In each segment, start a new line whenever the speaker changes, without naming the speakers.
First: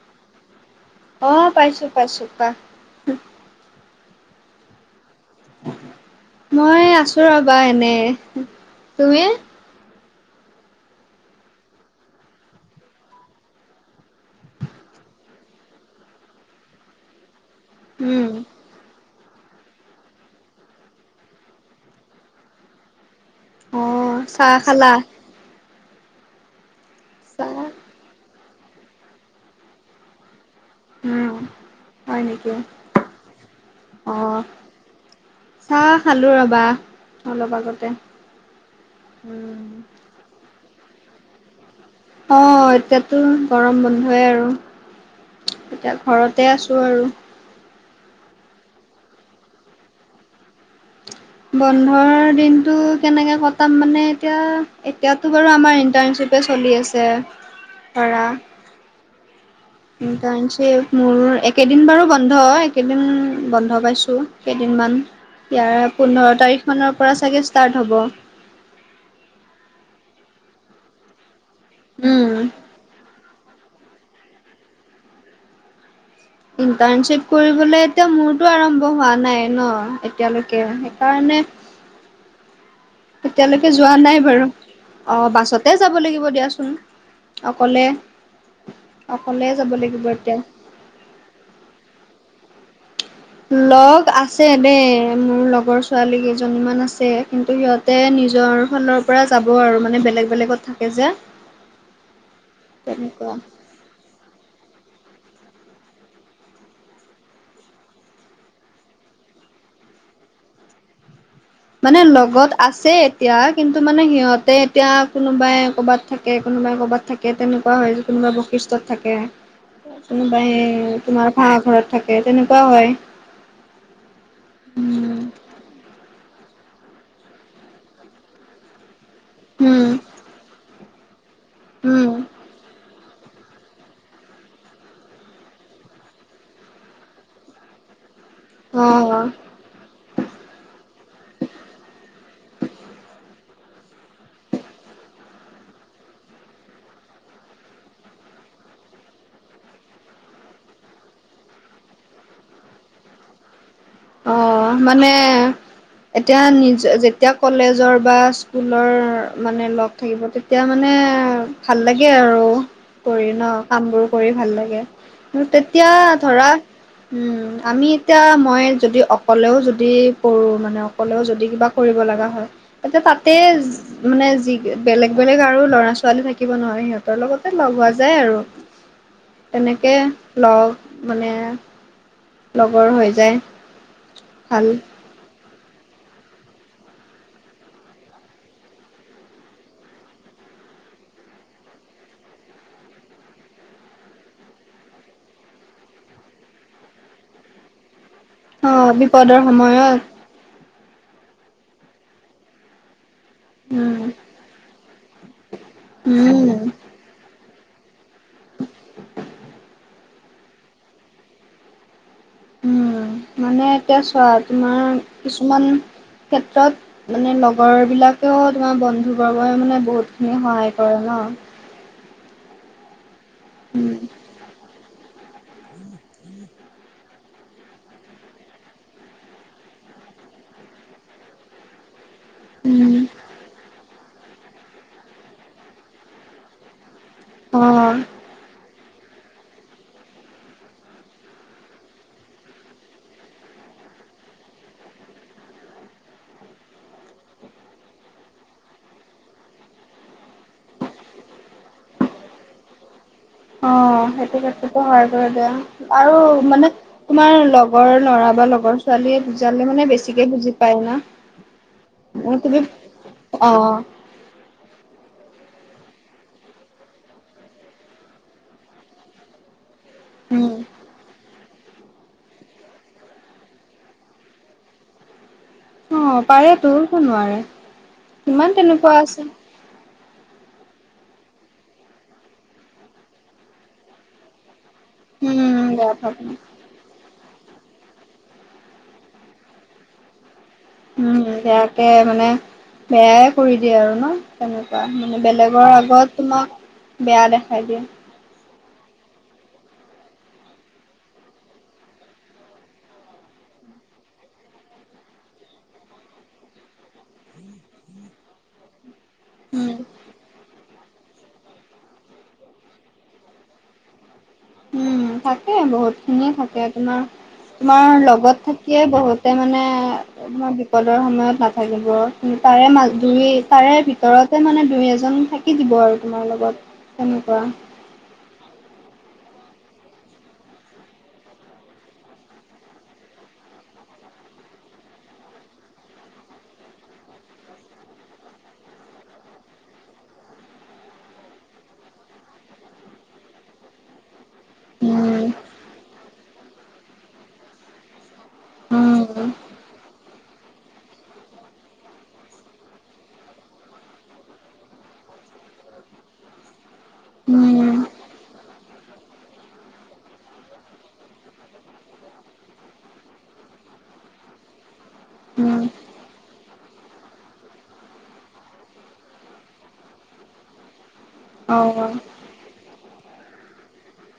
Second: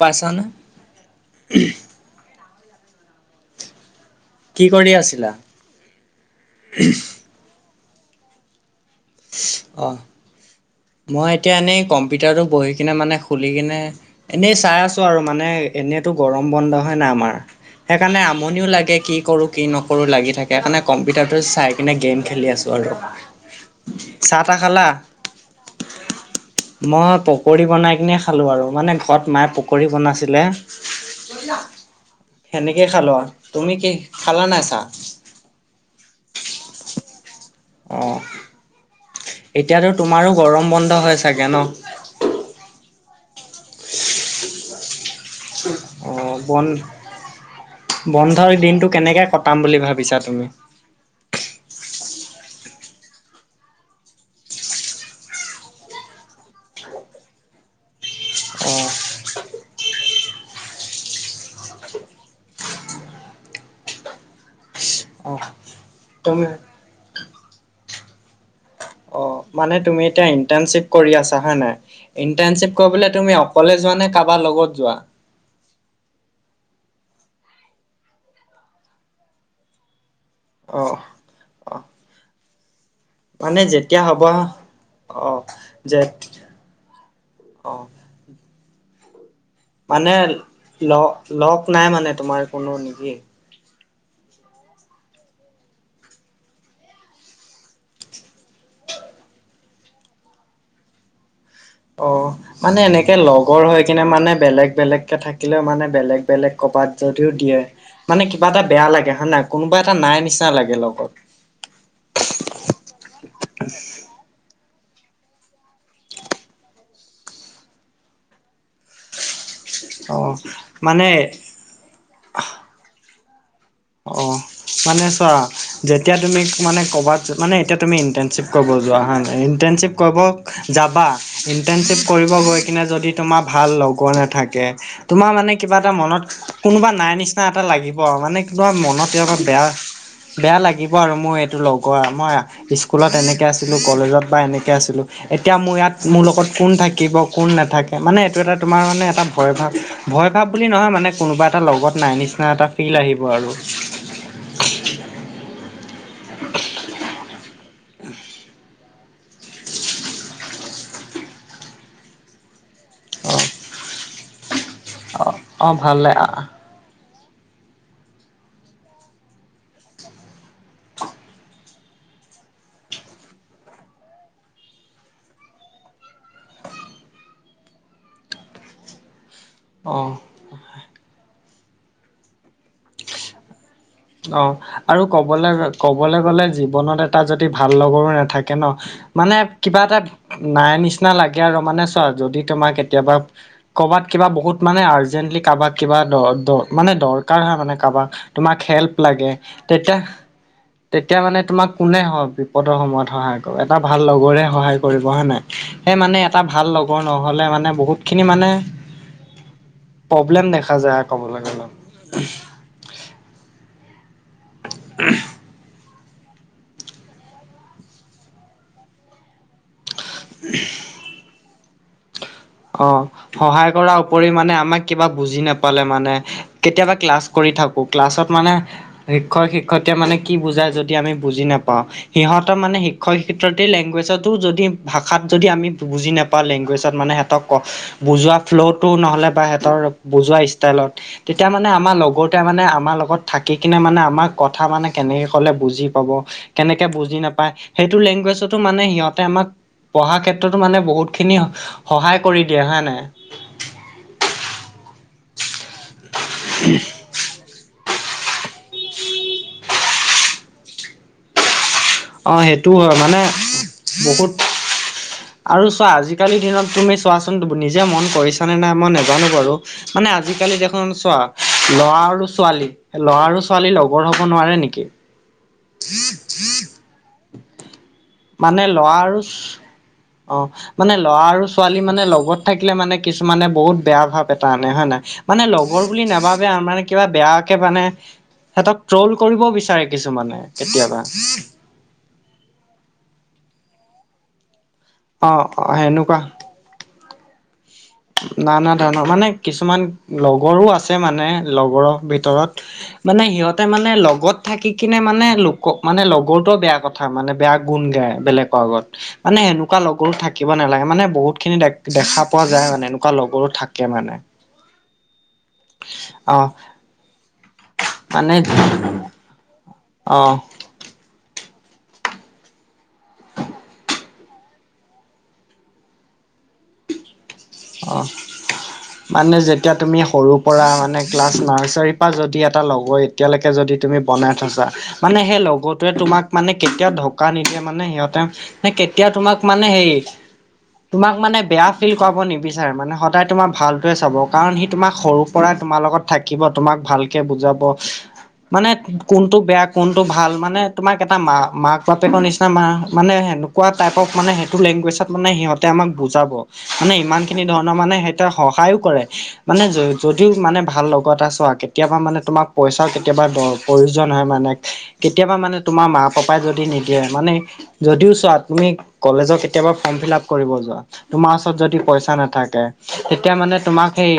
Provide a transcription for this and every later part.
পাইছা নে?
অ', পাইছোঁ পাইছোঁ পা
কি কৰি আছিলা?
মই আছোঁ ৰবা এনে তুমি।
অ', মই এতিয়া এনেই কম্পিউটাৰটো বহি কিনে মানে খুলি কিনে এনেই চাই আছোঁ আৰু মানে এনেইতো গৰম বন্ধ হয় না আমাৰ সেইকাৰণে
উম
আমনিও লাগে কি কৰো কি নকৰো লাগি থাকে সেইকাৰণে কম্পিউটাৰটো চাই কিনে গেম খেলি আছোঁ আৰু।
অ
চাহ তাহ খালা, মই
চাহ
পকৰি বনাই কিনে খালোঁ আৰু মানে ঘৰত মায়ে পকৰি বনাইছিলে।
উম হয় নেকি
সেনেকে খালো আ। তুমি কি
অ
খালা নাই চাহ?
চাহ খালো ৰবা অলপ আগতে।
অ'।
উম
এতিয়াতো তোমাৰো গৰম বন্ধ হয় চাগে ন।
অঁ, এতিয়াতো গৰম বন্ধয়ে আৰু। এতিয়া
অঁ,
ঘৰতে আছো
বন্ধ
আৰু
বন্ধৰ দিনটো কেনেকে কটাম বুলি ভাবিছা তুমি?
বন্ধৰ দিনটো কেনেকে কটাম মানে এতিয়া এতিয়াতো বাৰু আমাৰ ইণ্টাৰ্নশ্বিপ- তে চলি আছে ধৰা।
অ',
ইণ্টাৰ্নশ্বিপ মোৰো একেদিন বাৰু বন্ধ, একেদিন বন্ধ পাইছো কেইদিনমান।
অ',
ইয়াৰ পোন্ধৰ
তুমি
তাৰিখনৰ পৰা চাগে ষ্টাৰ্ট হ'ব।
মানে তুমি এতিয়া ইন্টাৰ্ণশ্বিপ কৰি আছা হয় নাই?
উম।
ইন্টাৰ্ণশ্বিপ কৰিবলে তুমি- অকলে যোৱা নে কাৰোবাৰ লগত যোৱা?
ইণ্টাৰ্ণশ্বিপ কৰিবলৈ এতিয়া মোৰতো আৰম্ভ হোৱা নাই ন- এতিয়ালৈকে।
অ',
সেইকাৰণে-
অ', মানে
এতিয়ালৈকে যোৱা
যেতিয়া হ'ব
নাই বাৰু। অঁ,
অ',
বাছতে যাব
যে
লাগিব দিয়াচোন অকলে।
অ',
অকলে যাব লাগিব
মানে
এতিয়া।
লগ লক নাই মানে তোমাৰ কোনো নেকি?
লগ আছে দেই, মোৰ লগৰ ছোৱালী কেইজনীমান আছে। কিন্তু সিহঁত- তে নিজৰ ফালৰ পৰা যাব আৰু মানে বেলেগ বেলেগত থাকে যে।
অঁ মানে এনেকে
তেনেকুৱা।
লগৰ হয়। কিনে মানে বেলেগ বেলেগকে থাকিলেও মানে বেলেগ বেলেগ কবাত যদিও দিয়ে- মানে কিবা এটা বেয়া লাগে হয় নে নাই, কোনোবা এটা নাই নিচিনা লাগে লগত।
মানে লগত আছে এতিয়া কিন্তু মানে সিহঁতে এতিয়া কোনোবাই কৰ'বাত থাকে, কোনোবাই কৰ'বাত থাকে। তাকে তেনেকুৱা হয় যে কোনোবা বশিষ্টত থাকে।
অ',
কোনোবাই হে তোমাৰ
মানে
ভাড়া ঘৰত থাকে তেনেকুৱাও হয়।
অ মানে চোৱা যেতিয়া তুমি মানে কবাত মানে এতিয়া তুমি ইণ্টাৰ্নশ্বিপ কৰিব যোৱা হা-
উম
ইণ্টাৰ্ণশ্বিপ কৰিব যাবা, ইণ্টাৰ্ণশ্বিপ
উম
কৰিব গৈ কিনে যদি- তোমাৰ ভাল লগৰ নাথাকে। তোমাৰ মানে কিবা এটা মনত কোনোবা নাই নিচিনা এটা লাগিব আৰু মানে- কিবা মনত
অ
তেওঁ বেয়া বেয়া লাগিব আৰু মোৰ এইটো লগৰ মই- স্কুলত এনেকে আছিলো, কলেজত বা এনেকে আছিলোঁ। এতিয়া মোৰ ইয়াত মোৰ লগত কোন থাকিব, কোন নাথাকে মানে এইটো এটা তোমাৰ মানে এটা ভয় ভাৱ, - ভয় ভাব বুলি নহয় মানে কোনোবা এটা লগত নাই নিচিনা এটা ফিল আহিব আৰু।
অঁ, মানে- এতিয়া নিজ যেতিয়া কলেজৰ বা স্কুলৰ মানে লগ থাকিব - তেতিয়া মানে ভাল লাগে আৰু কৰি
অ',
ন, কামবোৰ কৰি ভাল লাগে।
অ', অ',
তেতিয়া
ভাল ল
ধৰা উম, আমি এতিয়া মই- যদি অকলেও যদি কৰোঁ মানে অকলেও যদি কিবা কৰিব লগা হয়। এতিয়া তাতে- মানে যি বেলেগ বেলেগ আৰু ল'ৰা ছোৱালী থাকিব নহয়, সিহঁতৰ লগতে লগ হোৱা যায় আৰু। তেনেকে
অ',
লগ মানে- লগৰ হৈ যায়।
অঁ
ভাল
আৰু ক'বলে ক'বলে গ'লে জীৱনত এটা যদি ভাল লগৰো নাথাকে ন- মানে কিবা এটা নাই নিচিনা লাগে আৰু মানে চোৱা যদি তোমাৰ কেতিয়াবা- কৰ'বাত কিবা বহুত মানে আৰ্জেন্টলি কাৰ বাক কিবা দ দ মানে দৰকাৰ হয় মানে কাৰ বাক তোমাক হেল্প
অ',
লাগে
বিপদৰ
তেতিয়া
সময়ত
তেতিয়া মানে তোমাক কোনে সহায় বিপদৰ সময়ত সহায় কৰোঁ এটা ভাল
উম,
লগৰে সহায় কৰিব হয় নাই সেই মানে এটা
উম।
ভাল লগ নহ'লে মানে বহুতখিনি মানে প্ৰব্লেম দেখা যায় ক'বলৈ গ'লে।
উম মানে এতিয়া চোৱা তোমাৰ কিছুমান ক্ষেত্ৰত মানে লগৰবিলাকেও তোমাৰ বন্ধুবৰ্গই মানে বহুত আমি সহায় কৰে ন।
অ সহায়
উম,
কৰাৰ উপৰি মানে আমাক কিবা বুজি নাপালে মানে কেতিয়াবা ক্লাছ কৰি থাকোঁ। ক্লাছত মানে শিক্ষক শিক্ষয়িত্ৰীয়ে মানে কি বুজাই যদি আমি বুজি নাপাওঁ। সিহঁতৰ মানে
উম,
শিক্ষক শিক্ষয়িএী লেংগুৱেজত যদি ভাষাত যদি আমি বুজি নাপাওঁ লেংগুৱেজত মানে সিহঁতক
অ',
বুজোৱাত ফ্ল'টো নহ'লে বা সিহঁতৰ বুজোৱা ষ্টাইলত তেতিয়া মানে আমাৰ লগৰটোৱে মানে আমাৰ লগত থাকি কিনে মানে আমাৰ কথা মানে কেনেকে ক'লে বুজি পাব। কেনেকে বুজি নাপায়। সেইটো লেংগুৱেজতো মানে সিহঁতে আমাক পঢ়া ক্ষেত্ৰতো মানে বহুত খিনি সহায় কৰি দিয়ে হয় নাই।
অ সেইটো ক্ষেত্ৰতো সহায় কৰে দিয়া আৰু মানে তোমাৰ লগৰ ল'ৰা বা লগ লগৰ ছোৱালীয়ে বুজালে মানে বেছিকে বুজি পায় না।
অ'
মোৰটো
সেইটোও হয় মানে
বিষ অ
বহুত আৰু চোৱা আজিকালিৰ দিনত তুমি চোৱাচোন নিজে মন কৰিছানে নাই মই নাজানো বাৰু মানে
উম,
আজিকালি দেখোন চোৱা ল'ৰা আৰু ছোৱালী। ল'ৰা আৰু ছোৱালী লগৰ হ'ব নোৱাৰে নেকি?
অ পাৰেতো কিয় নোৱাৰে, কিমান
মানে
তেনেকুৱা
ল'ৰা আৰু
আছে।
অ মানে ল'ৰা আৰু ছোৱালী মানে লগত থাকিলে মানে কিছুমানে বহুত বেয়া ভাৱ এটা আনে হয় নে? মানে
উম,
লগৰ
বেয়া
বুলি
ভাৱ
নাভাবে মানে আমাৰ কিবা বেয়াকে মানে সিহঁতক ট্ৰল কৰিব বিচাৰে কিছুমানে কেতিয়াবা
উম উম বেয়াকে মানে বেয়াই কৰি দিয়ে আৰু ন তেনেকুৱা মানে
অ'
বেলেগৰ
অ'
আগত
সেনেকুৱা
তোমাক বেয়া দেখাই দিয়ে।
নানা ধৰণৰ মানে কিছুমান লগৰো আছে মানে লগৰৰ ভিতৰত মানে সিহঁতে মানে লগত থাকি কিনে মানে লোকক মানে লগৰটো বেয়া কৰে। কথা মানে বেয়া গুণ গায় বেলেগৰ আগত মানে
উম
সেনেকুৱা লগৰ থাকিব নালাগে মানে বহুত খিনি দে দেখা পোৱা যায় মানে এনেকুৱা লগৰো থাকে মানে।
উম থাকে বহুত খিনিয়ে
অ
থাকে তোমাৰ তোমাৰ
মানে
লগত থাকিয়ে বহুতে মানে
অ
তোমাৰ বিপদৰ সময়ত নাথাকিব কিন্তু তাৰে মাজ তাৰে ভিতৰত ত মানে দুই এজন থাকি দিব আৰু তোমাৰ লগত তেনেকুৱা
অঁ মানে যেতিয়া তুমি সৰু পৰা মানে ক্লাছ নাৰ্চাৰীৰ পৰা যদি এটা লগৰ এতিয়ালৈকে যদি তুমি বনাই থৈছাঁ। মানে সেই লগৰটোৱে তোমাক মানে কেতিয়াও ধকা নিদিয়ে। মানে সিহঁতে কেতিয়াও তোমাক মানে হে তোমাক মানে বেয়া ফিল কৰা নিবি চাৰে মানে সদায় তোমাৰ ভালটোৱে চাব। কাৰণ সি তোমাক
উম
সৰুৰ পৰাই তোমাৰ লগত থাকিব তোমাক ভাল কে বুজাব মানে
উম
কোনটো বেয়া কোনটো ভাল মানে তোমাক এটা মা মাক বাপেকৰ নিচিনা মা মানে হে টাই অফ মানে সেইটো লেংগুৱেজত মানে সিহঁতে আমাক বুজাব মানে ইমান খিনি ধৰণৰ
উম
মানে সিহঁতে সহায়ো কৰে। মানে যদিও মানে ভাল লগত এটা ছোৱা কেতিয়াবা মানে তোমাক পইচাও কেতিয়াবা দ প্ৰয়োজন হয় মানে কেতিয়াবা মানে
উম
তোমাৰ মা পাপাই যদি নিদিয়ে, মানে যদিও চোৱা তুমি কলেজ কেতিয়াবা ফৰ্ম ফিলাপ কৰিব যোৱা তোমাৰ ওচৰত
অ
যদি পইচ নাথাকে। তেতিয়া মানে তোমাক সেই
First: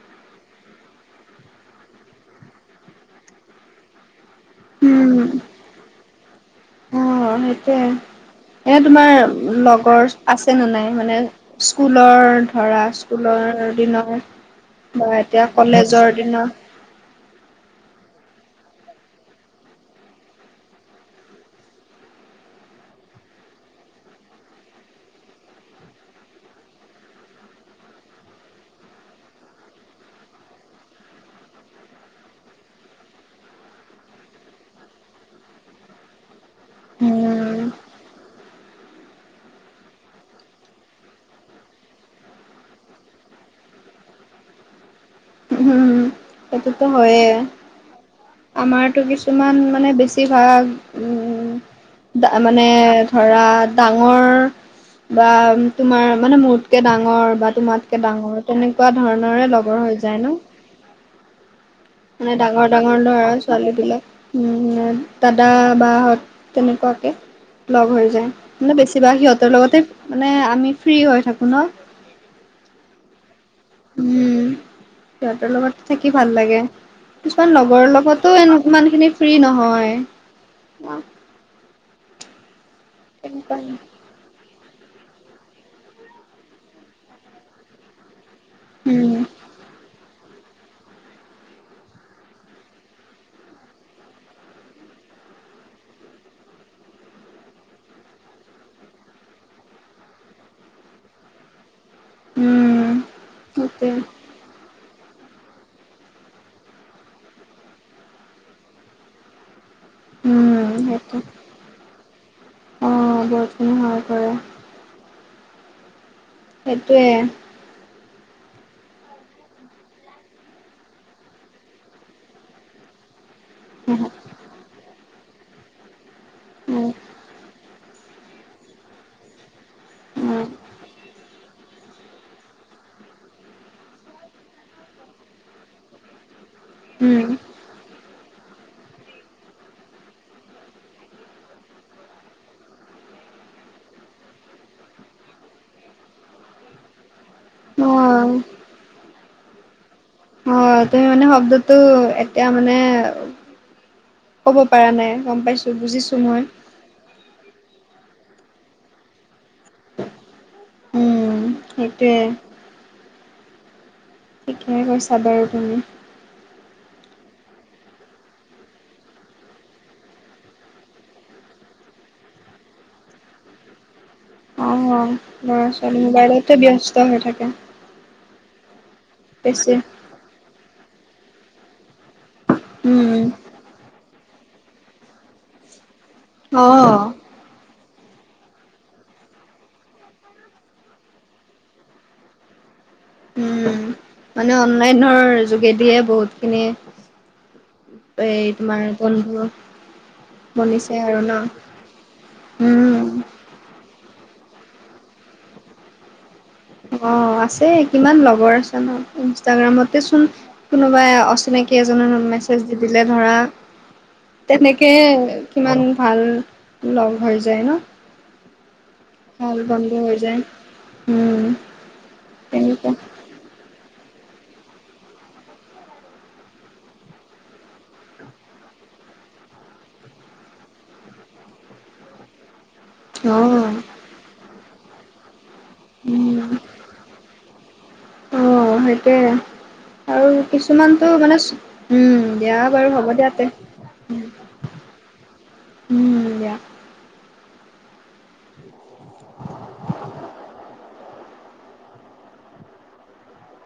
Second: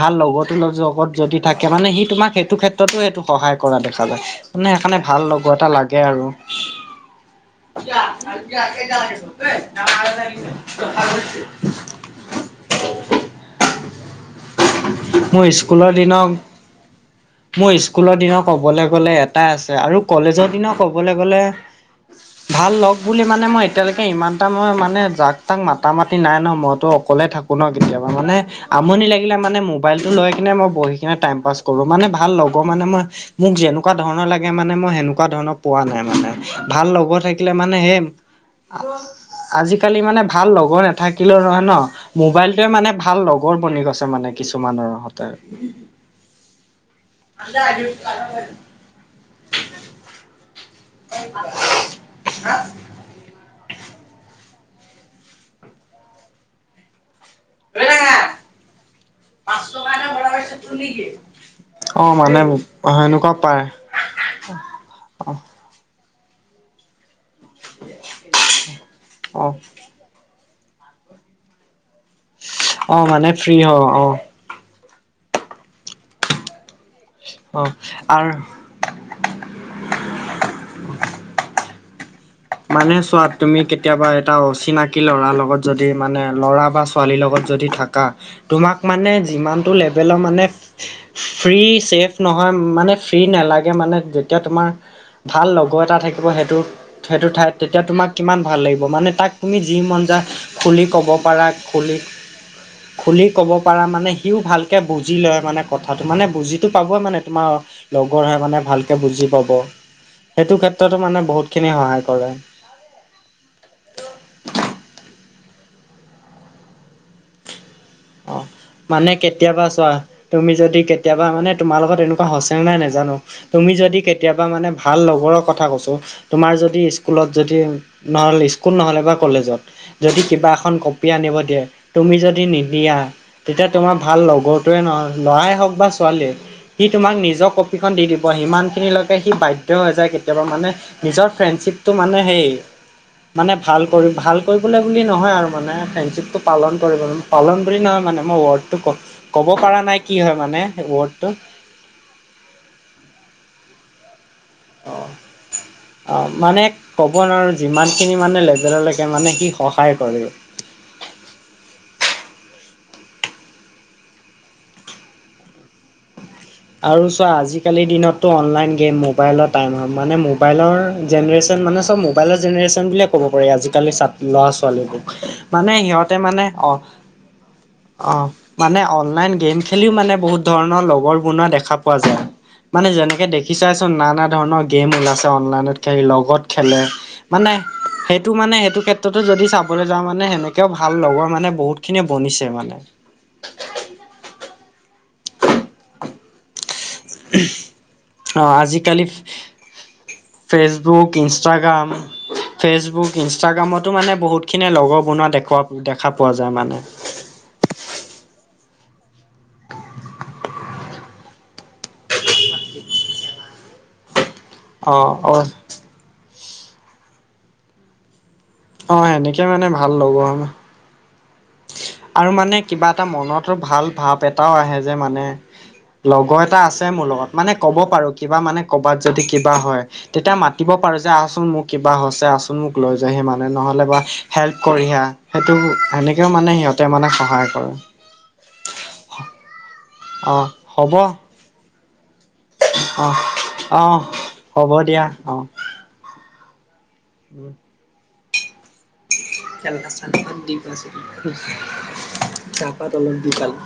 ভাল লগৰটো লগত যদি থাকে মানে সি তোমাক সেইটো ক্ষেত্ৰতো সেইটো সহায় কৰা দেখা যায়। মানে সেইকাৰণে
উম
ভাল লগো এটা লাগে আৰু
অ', সেইটোৱে এনে তোমাৰ লগৰ আছে নে নাই মানে স্কুলৰ? ধৰা স্কুলৰ দিনৰ বা
মোৰ
এতিয়া
স্কুলৰ
কলেজৰ দিনৰ
মোৰ স্কুলৰ দিনা ক'বলৈ গ'লে এটা আছে আৰু কলেজৰ দিনৰ ক'বলৈ গ'লে ভাল লগ বুলি মানে মই এতিয়ালৈকে ইমান এটা মই মানে যাক তাক মাতা মাতি নাই ন মদ ত', অকলে থাকো ন কেতিয়াবা মানে আমনি লাগিলে মানে মোবাইলটো লৈ কিনে মই বহি কিনে টাইম পাছ কৰো। মানে ভাল লগ মানে মই মোক যেনেকুৱা ধৰণৰ লাগে, মানে মই সেনেকুৱা ধৰণৰ পোৱা নাই মানে ভাল লগৰ থাকিলে
উম
মানে হেই আজিকালি মানে ভাল লগৰ নাথাকিলেও ন মোবাইলটোৱে মানে ভাল লগৰ বনি গৈছে মানে কিছুমানৰ হতে
উম সেইটোতো হয়য়ে। আমাৰতো কিছুমান মানে বেছিভাগ উম', মানে ধৰা ডাঙৰ বা তোমাৰ মানে মোতকে ডাঙৰ বা তোমাতকে ডাঙৰ তেনেকুৱা ধৰণৰে লগৰ হৈ যায় ন?
অ', মানে
ডাঙৰ ডাঙৰ ল'ৰা
সেনেকুৱা পায়।
ছোৱালীবিলাক
অ
দাদা বা হঁত তেনেকুৱাকে লগ হৈ যায়, মানে বেছিভাগ
অ
সিহঁতৰ লগতে মানে আমি ফ্ৰী হৈ থাকো ন?
অ', মানে ফ্ৰী হও অ,
উম সিহঁতৰ লগত থাকি ভাল লাগে। কিছুমান
অ
লগৰৰ
আৰু
লগতো এনো ইমানখিনি ফ্ৰী নহয় অ,
মানে চোৱা তুমি কেতিয়াবা এটা অচিনাকি ল'ৰাৰ লগত যদি মানে ল'ৰা বা ছোৱালীৰ লগত যদি থাকা। তোমাক মানে যিমানটো লেভেলৰ মানে ফ্ৰী ছেফ নহয় মানে ফ্ৰী নালাগে মানে যেতিয়া তোমাৰ ভাল লগৰ এটা থাকিব সেইটো সেইটো ঠাইত তেতিয়া তোমাক কিমান ভাল লাগিব মানে তাক তুমি যি মন যায়। খুলি ক'ব পাৰা খুলি
উম
খুলি ক'ব পাৰা
সেইটোৱে
মানে সিও ভালকৈ বুজি লয় মানে কথাটো মানে বুজিটো পাবই মানে তোমাৰ লগৰহে মানে ভালকে বুজি পাব। সেইটো
উম
ক্ষেত্ৰতো
সেইটো
মানে বহুত খিনি সহায় কৰে।
অ', বহুতখিনি সহায় কৰে। সেইটোৱে।
অ', মানে কেতিয়াবা চোৱা। তুমি যদি কেতিয়াবা মানে তোমাৰ লগত এনেকুৱা হৈছে নে নাই নেজানো? তুমি যদি
উম
কেতিয়াবা মানে ভাল লগৰৰ কথা কৈছো, তোমাৰ যদি স্কুলত যদি নহ'লে স্কুল নহলে বা কলেজত, যদি
উম
কিবা এখন কপি আনিব দিয়ে। তুমি যদি নি দিয়া, তেতিয়া তোমাৰ ভাল লগৰটোৱে নহয় লৰাই হওক বা ছোৱালীয়ে। সি তোমাক নিজৰ
উম
কপিখন দি দিব। সিমানখিনিলৈকে সি বাধ্য হৈ যায় কেতিয়াবা মানে। নিজৰ ফ্ৰেণ্ডশ্বিপটো মানুহে সেই মানে ভাল কৰি ভাল কৰিবলে বুলি নহয় আৰু মানে ফ্ৰেণ্ডশ্বিপটো পালন কৰিবলও। পালন বুলি নহয় মানে। মই
অ
ৱৰ্ডটো ক-ক'ব পাৰা নাই। কি মানে
হয়, তুমি মানে
ৱৰ্ডটো
শব্দতটো এতিয়া মানে ক'ব পৰা নাই, গম পাইছো, বুজিছো
অ
মই।
মানে ক'ব নোৱাৰো, যিমান খিনি মানে লেভেললৈকে মানে সি সহায় কৰে।
উম, সেইটোৱে। ঠিকেই কৈছা বাৰু তুমি।
আৰু চোৱা আজিকালিৰ দিনততো অনলাইন গেম মোবাইলৰ টাইম হয়। মানে মোবাইলৰ জেনেৰেশন মানে চব মোবাইলৰ জেনেৰেশন বুলিয়ে ক'ব পাৰি। আজিকালি [unintelligible] ল'ৰা
অ
ছোৱালীবোক।
ল'ৰা
মানে
ছোৱালী
সিহঁতে মানে
মোবাইলতে
অ।
ব্যস্ত হৈ থাকে
অ', মানে অনলাইন গেম
বেছি
খেলিও মানে বহুত ধৰণৰ লগৰ বনোৱা দেখা পোৱা যায়। মানে
উম
যেনেকে দেখিচাইচোন নানা ধৰণৰ গেম ওলাইছে অনলাইনত খে লগত
অ
খেলে। মানে সেইটো মানে সেইটো ক্ষেত্ৰতো যদি চাবলৈ যাওঁ মানে সেনেকেও ভাল লগৰ মানে বহুত খিনিয়ে বনিছে মানে।
উম। মানে অনলাইনৰ যোগেদিয়ে বহুত খিনি
[inaudible] অ', আজিকালি
বন্ধু
[inaudible]
বনিছে
ফেচবুক,
আৰু ন
ইনষ্টাগ্ৰাম।
উম
ফেচবুক ইনষ্টাগ্ৰামতো মানে বহুতখিনিয়ে লগৰ বনোৱা দেখুৱা-দেখা পোৱা যায় মানে।
অ', আছে কিমান লগৰ আছে ন, ইনষ্টাগ্ৰামতে চোন কোনোবাই অচিনাকি এজনে মেছেজ দি দিলে ধৰা তেনেকে
অ অ
কিমান ভাল লগ হৈ যায় ন।
অ', সেনেকে মানে ভাল
বন্ধু হৈ
লগৰ
যায়
[unintelligible]
উম
আৰু মানে কিবা
তেনেকুৱা
এটা মনতো ভাল ভাৱ এটাও আহে যে মানে লগৰ এটা আছে মোৰ লগত, মানে ক'ব পাৰো কিবা মানে কৰ'বাত যদি কিবা হয়। তেতিয়া মাতিব পাৰো যে আহচোন মোৰ কিবা হৈছে, আহচো চোন মোক লৈ যোৱাহি
অ
মানে নহলে বা হেল্প কৰি হি আহ, সেইটো সেনেকেও
উম
মানে সিহঁতে মানে সহা কৰে।
অ', সেইটোৱে।
অ
আৰু
হ'ব
কিছুমানটো মানে চো- উম। দিয়া বাৰু
অ
হ'ব দিয়া তে।
অ', হ'ব দিয়া অ'।
উম, দিয়া।
[unintelligible] [inaudible] চাহপাত অলপ দি পালো।